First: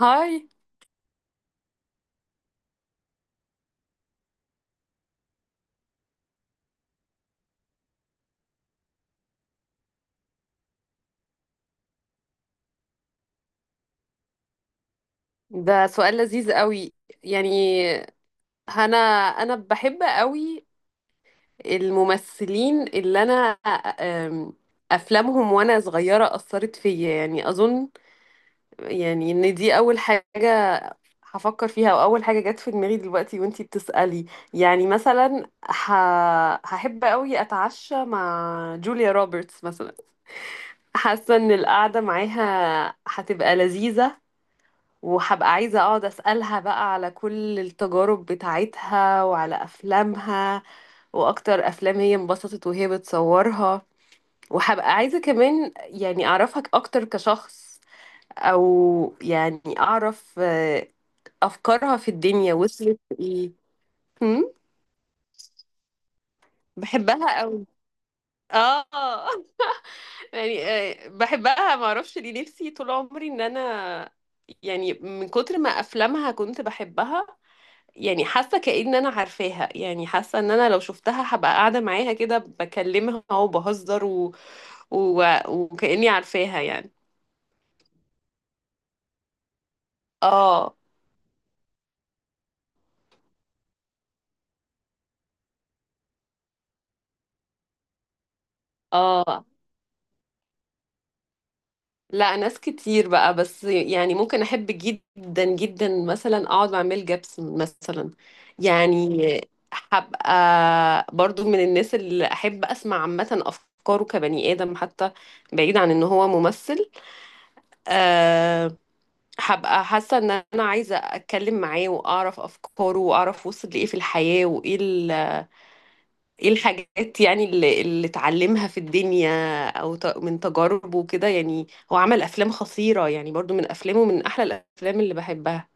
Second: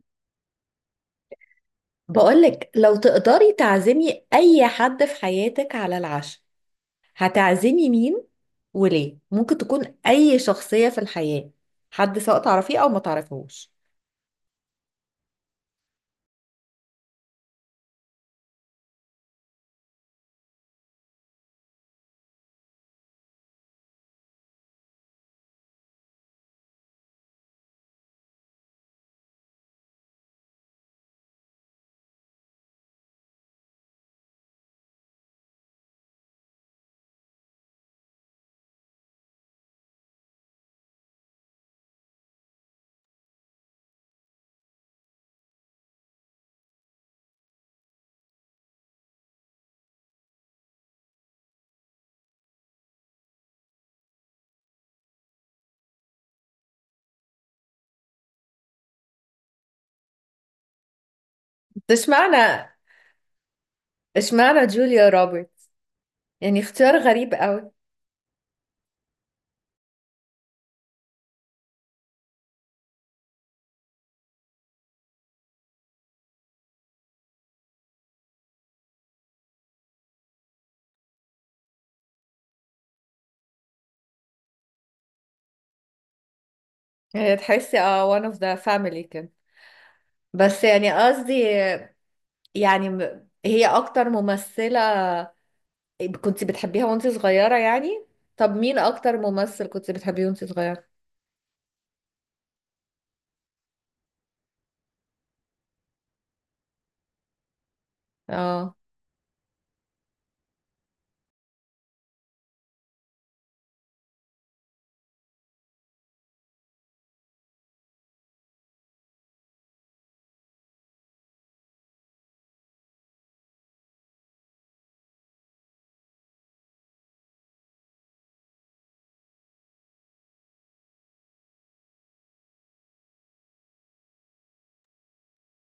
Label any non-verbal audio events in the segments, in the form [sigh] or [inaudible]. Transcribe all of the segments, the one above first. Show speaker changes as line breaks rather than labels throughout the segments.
هاي.
بقولك، لو تقدري تعزمي أي حد في حياتك على العشاء، هتعزمي مين وليه؟ ممكن تكون أي شخصية في الحياة، حد سواء تعرفيه أو ما تعرفيهوش.
ده سؤال لذيذ قوي. يعني انا انا بحب قوي الممثلين اللي انا أم، افلامهم وانا صغيره اثرت فيا، يعني اظن يعني ان دي اول حاجه هفكر فيها واول حاجه جت في دماغي دلوقتي وانتي بتسالي. يعني مثلا ه... هحب قوي اتعشى مع جوليا روبرتس مثلا. حاسه ان القعده معاها هتبقى لذيذه، وهبقى عايزة اقعد اسألها بقى على كل التجارب بتاعتها وعلى افلامها واكتر افلام هي انبسطت وهي بتصورها. وهبقى عايزة كمان يعني اعرفك اكتر كشخص، او يعني اعرف افكارها
بس
في الدنيا
اشمعنى
وصلت لايه. هم؟
اشمعنى جوليا روبرت؟ اختيار غريب
بحبها قوي.
قوي.
اه. [laughs] يعني بحبها، ما اعرفش ليه، نفسي طول عمري ان انا يعني من كتر ما افلامها كنت بحبها، يعني حاسه كأن انا عارفاها. يعني حاسه ان انا لو شفتها هبقى قاعده معاها كده بكلمها وبهزر و... وكأني عارفاها يعني.
هي تحسي اه one of the family كده؟ بس
اه،
قصدي، هي اكتر ممثلة كنت بتحبيها وانت صغيرة طب مين اكتر
اه،
ممثل كنت بتحبيه وانت صغيرة؟
لا ناس كتير بقى، بس يعني ممكن احب جدا جدا مثلا اقعد مع ميل جيبسون مثلا.
اه
يعني هبقى برضو من الناس اللي احب اسمع عامه افكاره كبني ادم حتى، بعيد عن ان هو ممثل. آه. هبقى حاسة ان انا عايزة اتكلم معاه واعرف افكاره واعرف وصل لايه في الحياة، وايه ايه الحاجات يعني اللي اتعلمها في الدنيا، او من تجاربه كده يعني. هو عمل افلام خطيرة، يعني برضو من افلامه من احلى الافلام اللي بحبها.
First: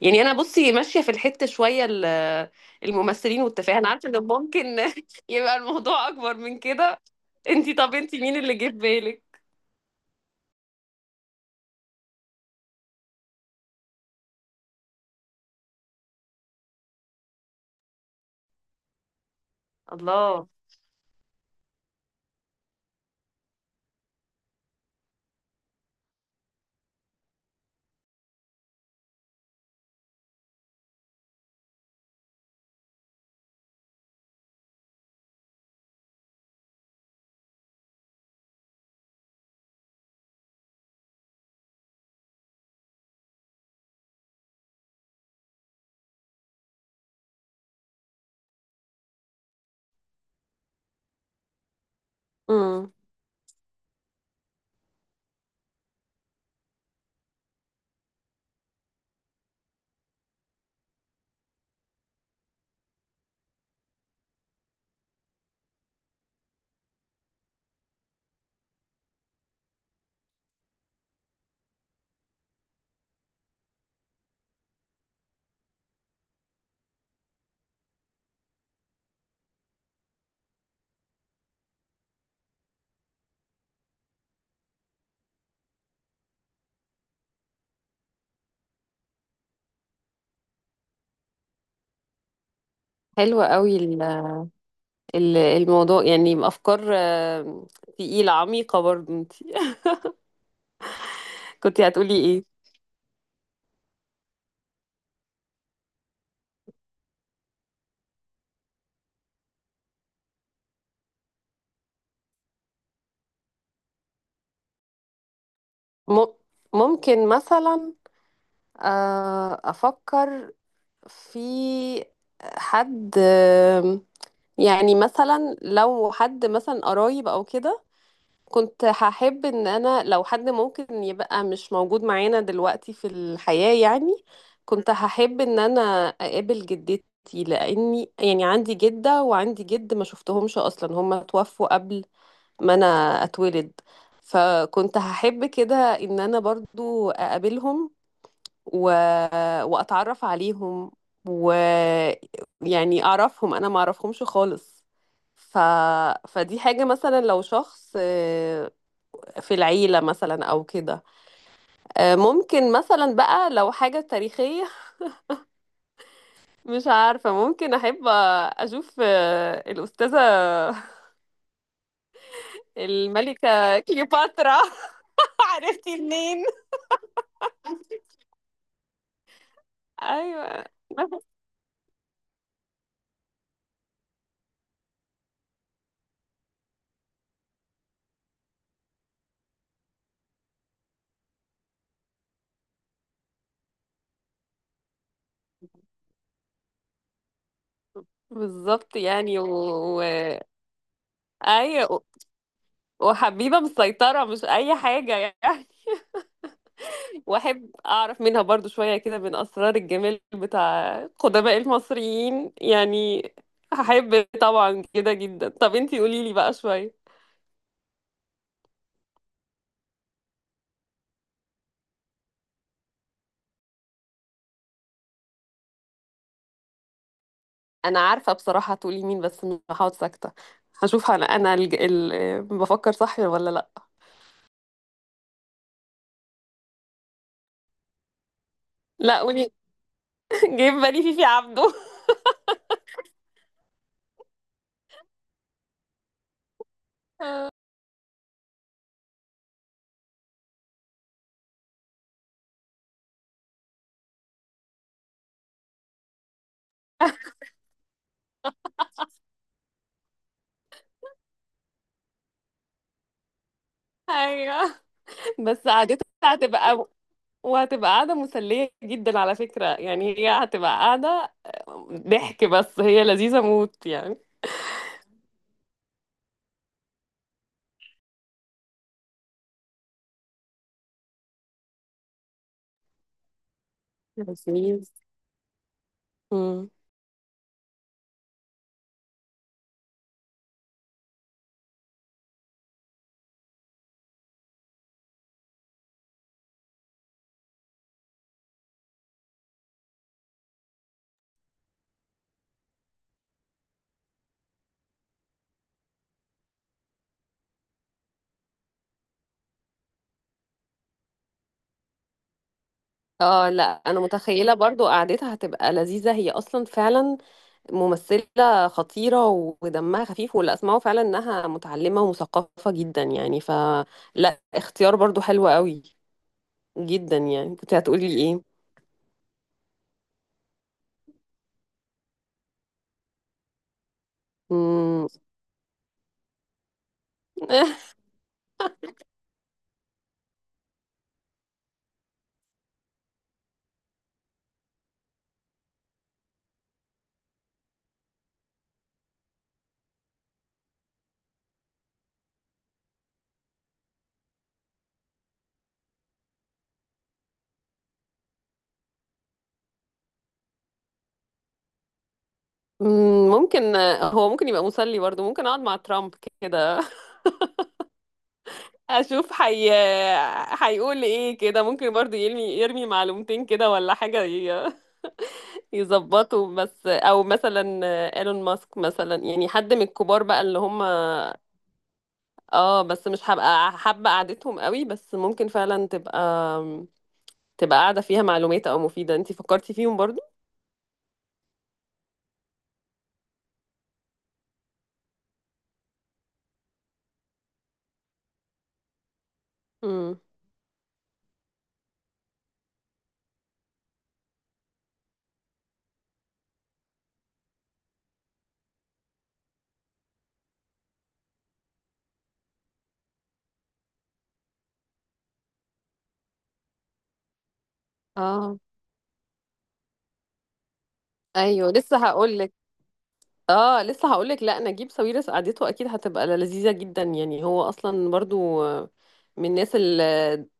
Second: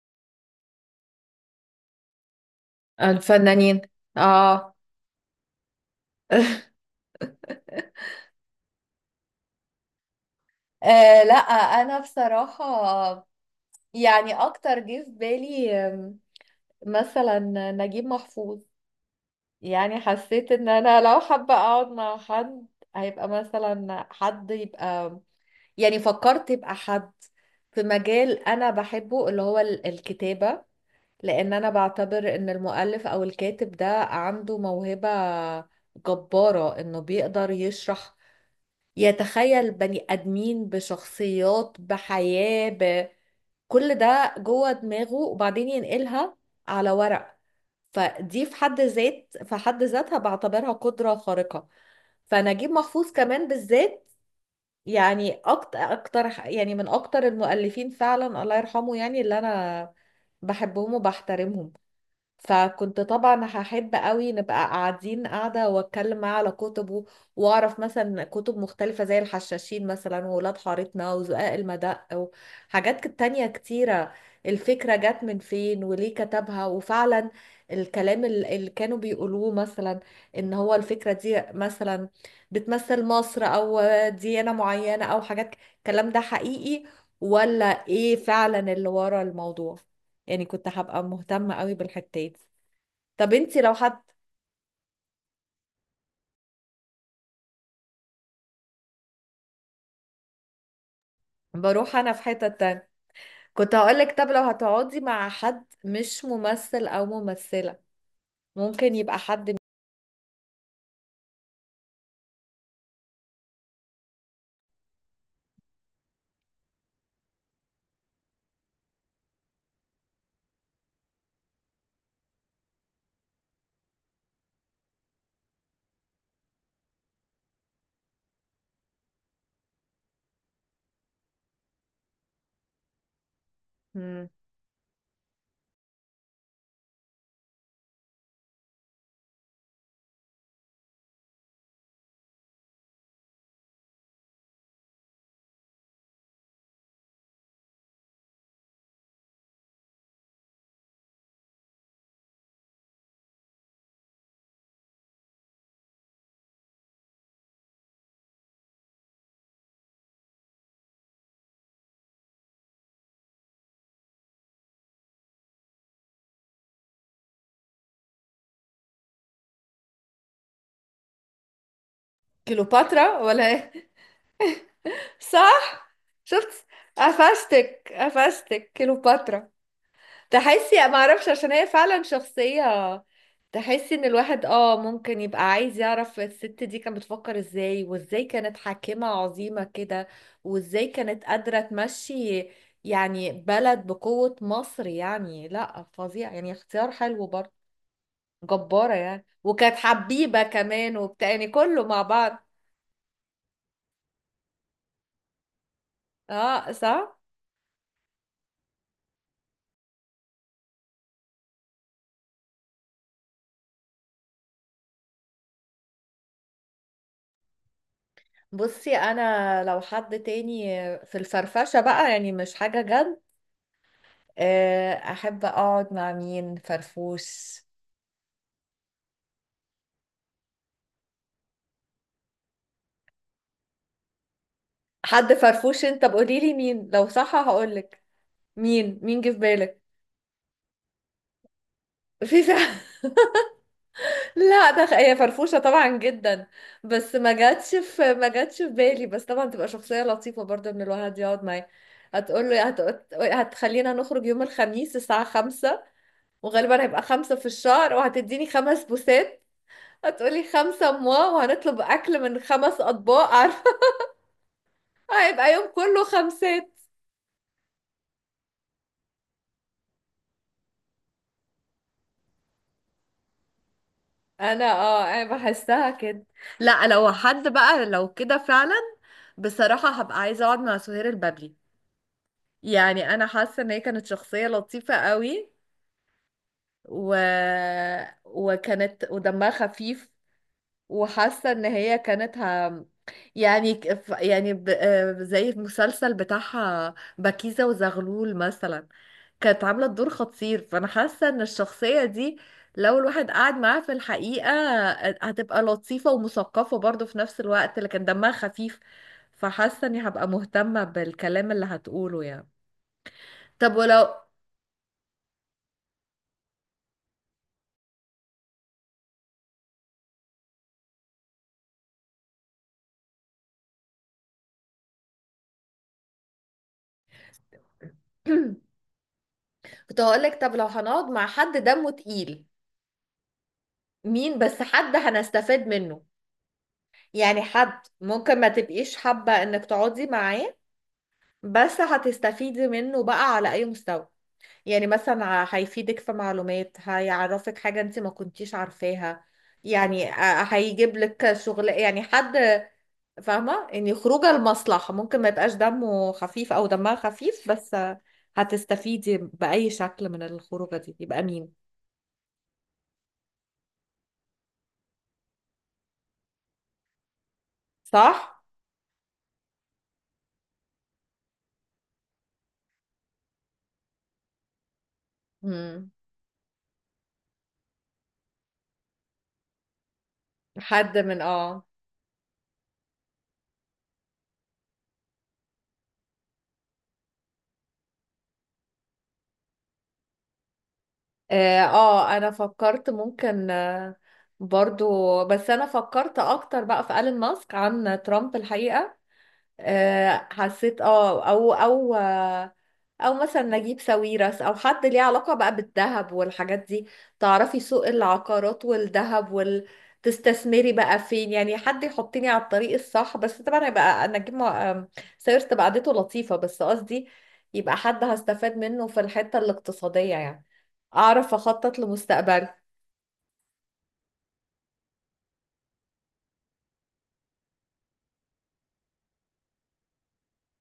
يعني انا بصي ماشية في الحتة شوية الممثلين والتفاهة،
الفنانين،
انا عارفة ان
اه.
ممكن [laughs] يبقى الموضوع اكبر من
[laughs]
كده. طب انتي مين اللي جه في بالك؟
آه لا، انا بصراحة اكتر جه في بالي مثلا نجيب محفوظ.
الله.
حسيت ان انا لو حابة اقعد مع حد، هيبقى مثلا حد يبقى، فكرت يبقى حد في مجال انا بحبه، اللي هو الكتابة. لان انا بعتبر ان المؤلف او الكاتب ده عنده موهبة جبارة، انه بيقدر يشرح، يتخيل بني آدمين بشخصيات بحياة بكل ده جوه دماغه وبعدين ينقلها على ورق. فدي في حد ذاتها بعتبرها قدرة خارقة. فنجيب
امم.
محفوظ كمان بالذات، يعني أكتر يعني من أكتر المؤلفين فعلا، الله يرحمه، يعني اللي أنا بحبهم وبحترمهم. فكنت طبعا هحب قوي نبقى قاعدة واتكلم معاه على كتبه، واعرف مثلا كتب مختلفة زي الحشاشين مثلا، وولاد حارتنا، وزقاق المدق، وحاجات تانية كتيرة. الفكرة جت من فين وليه كتبها، وفعلا الكلام اللي كانوا بيقولوه مثلا ان هو الفكرة دي مثلا بتمثل مصر او ديانة معينة او حاجات الكلام ده حقيقي ولا ايه فعلا اللي ورا الموضوع. يعني كنت هبقى مهتمة قوي بالحتات دي. طب
حلوة
انتي لو
قوي
حد،
الموضوع، يعني أفكار تقيلة عميقة برضه انت. [laughs] كنت
بروح انا
هتقولي
في حتة
ايه؟
تانية. كنت هقولك، طب لو هتقعدي مع حد مش ممثل او ممثلة، ممكن يبقى حد.
م- ممكن مثلا، أفكر في حد، يعني مثلا لو حد مثلا قرايب أو كده. كنت هحب ان انا لو حد ممكن يبقى مش موجود معانا دلوقتي في الحياة يعني.
مم.
كنت هحب ان انا اقابل جدتي، لاني يعني عندي جدة وعندي جد ما شفتهمش اصلا، هما توفوا قبل ما انا اتولد. فكنت هحب كده ان انا برضو اقابلهم و... واتعرف عليهم، ويعني اعرفهم، انا ما اعرفهمش خالص. ف... فدي حاجة مثلا لو شخص في العيلة مثلا أو كده. ممكن مثلا بقى لو حاجة تاريخية. [laughs] مش عارفة، ممكن أحب أشوف الأستاذة [laughs]
كليوباترا ولا
الملكة
ايه؟
كليوباترا.
[laughs]
[laughs]
صح.
عرفتي منين؟
شفت، قفشتك كليوباترا.
أيوة.
تحسي ما اعرفش، عشان هي فعلا شخصية، تحسي ان الواحد اه ممكن يبقى عايز يعرف الست دي كانت بتفكر ازاي، وازاي كانت حاكمة عظيمة كده، وازاي كانت قادرة تمشي يعني بلد بقوة مصر، يعني لا فظيع، يعني اختيار حلو برضه. جبارة
بالظبط
يعني،
يعني
وكانت حبيبة كمان وبتاع، يعني كله مع
أيوة.
بعض.
وحبيبة مسيطرة، مش أي حاجة يعني.
اه صح.
واحب اعرف منها برضو شوية كده من اسرار الجمال بتاع قدماء المصريين يعني. هحب طبعا كده جدا. طب انتي قولي لي بقى شوية.
بصي انا لو حد تاني في الفرفشة بقى، يعني مش حاجة جد، احب اقعد مع مين فرفوش.
انا عارفة بصراحة هتقولي مين، بس مش هقعد ساكتة. هشوف انا بفكر صح ولا لا.
حد فرفوش، انت بقولي لي مين، لو صح هقولك. مين
لا
مين جه في
قولي.
بالك؟
[laughs] جايب بالي فيفي عبده.
في فعلا. [laughs] لا، ده هي فرفوشة طبعا جدا، بس ما جاتش في بالي. بس طبعا تبقى شخصية لطيفة برضه ان الواحد يقعد معاه. هتقول له هتخلينا نخرج يوم الخميس الساعة خمسة، وغالبا هيبقى خمسة في الشهر، وهتديني خمس بوسات، هتقولي خمسة موا، وهنطلب أكل من خمس أطباق. [laughs] عارفة،
[laughs] ايوه،
هيبقى
بس
يوم كله
قعدتها
خمسات.
هتبقى وهتبقى قاعدة مسلية جدا على فكرة، يعني هي هتبقى قاعدة ضحك بس هي لذيذة موت يعني.
انا اه انا بحسها كده. لا، لو حد بقى لو كده فعلا، بصراحة هبقى عايزة اقعد مع سهير البابلي. يعني انا حاسة ان هي كانت شخصية
لذيذ.
لطيفة قوي، و... وكانت ودمها خفيف، وحاسة ان هي كانت يعني يعني ب... آه، زي المسلسل بتاعها بكيزة وزغلول مثلا، كانت عاملة الدور خطير. فأنا حاسة إن الشخصية دي لو الواحد قعد معاها في الحقيقة هتبقى لطيفة ومثقفة برضه في نفس الوقت، لكن دمها خفيف، فحاسة إني هبقى مهتمة بالكلام اللي هتقوله يعني.
اه، لا
طب
انا
ولو،
متخيله برضو قعدتها هتبقى لذيذه، هي اصلا فعلا ممثله خطيره ودمها خفيف واللي اسمعه فعلا انها متعلمه ومثقفه جدا يعني، فلا اختيار برضو حلو قوي جدا يعني. كنت هتقولي ايه؟
[clears throat] كنت هقولك، طب لو هنقعد مع حد دمه تقيل، مين بس حد
مم.
هنستفاد منه، يعني حد
[laughs]
ممكن ما تبقيش حابة إنك تقعدي معاه، بس هتستفيدي منه بقى على أي مستوى. يعني مثلا هيفيدك في معلومات، هيعرفك حاجة انت ما كنتيش عارفاها، يعني هيجيب لك شغل، يعني حد فاهمة، يعني خروجه لمصلحة، ممكن ما يبقاش دمه خفيف او دمها خفيف، بس هتستفيدي بأي شكل من الخروجة دي، يبقى مين.
ممكن، هو ممكن يبقى مسلي برضو. ممكن اقعد مع ترامب كده. [laughs]
صح؟
اشوف حي هيقول ايه كده، ممكن برضو يرمي يرمي معلومتين كده ولا حاجه
مم.
يظبطوا بس. او مثلا ايلون ماسك مثلا، يعني حد من الكبار بقى اللي هم.
حد من اه،
اه، بس مش هبقى حابة قعدتهم قوي، بس ممكن فعلا تبقى تبقى قاعدة فيها معلومات او مفيدة. انتي فكرتي فيهم برضو.
اه انا فكرت ممكن برضو، بس انا فكرت اكتر بقى في ألين ماسك عن ترامب الحقيقة.
امم.
حسيت اه او مثلا نجيب ساويرس، او حد ليه علاقة بقى بالذهب والحاجات دي، تعرفي سوق العقارات والذهب وال، تستثمري بقى فين، يعني حد يحطني على الطريق الصح. بس طبعا هيبقى انا اجيب مع- آم، ساويرس، تبقى قعدته لطيفة، بس قصدي يبقى حد هستفاد
اه.
منه في الحتة الاقتصادية يعني، اعرف
ايوه،
اخطط
لسه هقول.
لمستقبلي.
اه، لسه هقولك، لا نجيب ساويرس قعدته اكيد هتبقى لذيذه جدا يعني. هو اصلا برضو من الناس اللي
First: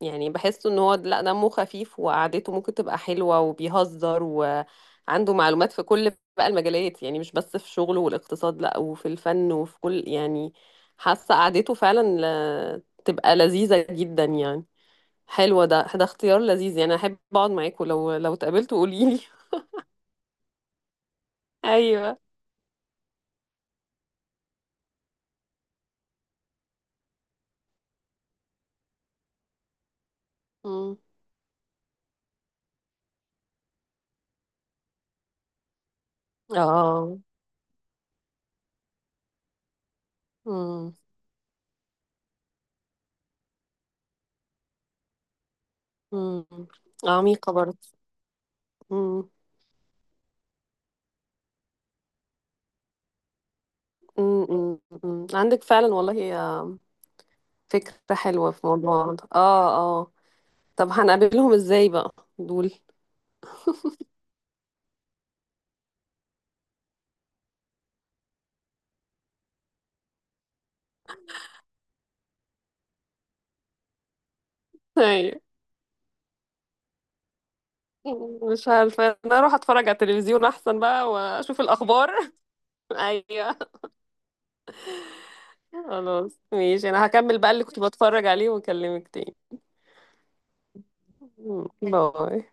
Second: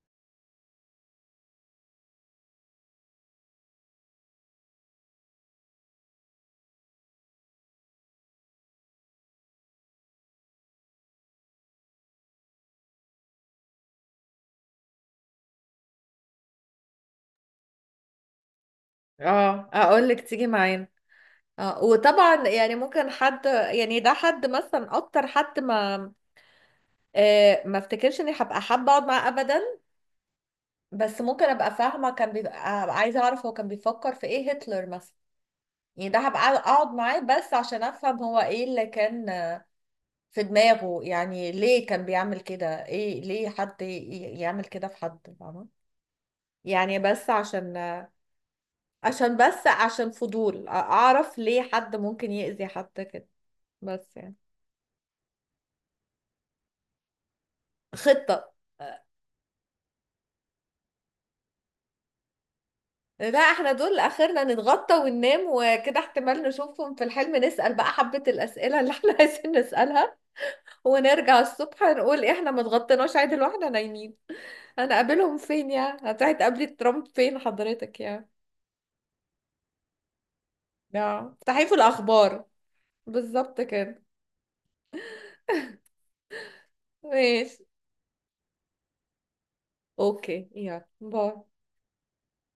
يعني بحسه ان هو، لا، دمه خفيف وقعدته ممكن تبقى حلوه وبيهزر، وعنده معلومات في كل بقى المجالات، يعني مش بس في شغله والاقتصاد، لا، وفي الفن وفي كل يعني. حاسه قعدته فعلا تبقى لذيذه جدا يعني. حلوه. ده اختيار لذيذ يعني. احب اقعد معاكم لو اتقابلتوا قوليلي.
اه اقول لك تيجي معانا.
[laughs]
اه
ايوه.
وطبعا يعني ممكن حد، يعني ده حد مثلا اكتر حد ما ما افتكرش اني هبقى حابه اقعد معاه ابدا،
امم.
بس ممكن ابقى فاهمه كان بيبقى، هبقى عايزه اعرف هو كان بيفكر في ايه، هتلر مثلا. يعني ده هبقى اقعد معاه
اه.
بس عشان افهم هو ايه اللي كان في
امم.
دماغه، يعني ليه كان بيعمل كده، ايه ليه حد يعمل كده في حد فاهمه؟
مم.
يعني بس
عميقة
عشان
برضه. مم.
عشان عشان فضول، اعرف ليه حد ممكن يأذي حد كده بس يعني.
مم. مم. مم. عندك فعلا والله فكرة
خطة.
حلوة في موضوع ده. اه، اه، طب هنقابلهم ازاي بقى دول؟ [laughs]
لا، احنا دول اخرنا نتغطى وننام وكده، احتمال نشوفهم في الحلم، نسأل بقى حبة الأسئلة اللي احنا [laughs] عايزين نسألها، ونرجع الصبح نقول إيه احنا ما اتغطيناش عدل واحنا نايمين. انا قابلهم
أيوة.
فين يعني، هتروحي تقابلي ترامب فين حضرتك يعني؟
مش عارفة، انا اروح اتفرج على التلفزيون احسن بقى
اه
واشوف
صحيفة
الاخبار. [laughs]
الأخبار. بالظبط
ايوه.
كده.
خلاص ماشي، انا هكمل بقى
ماشي.
اللي كنت بتفرج عليه واكلمك تاني.
اوكي، يلا باي.
مم. باي.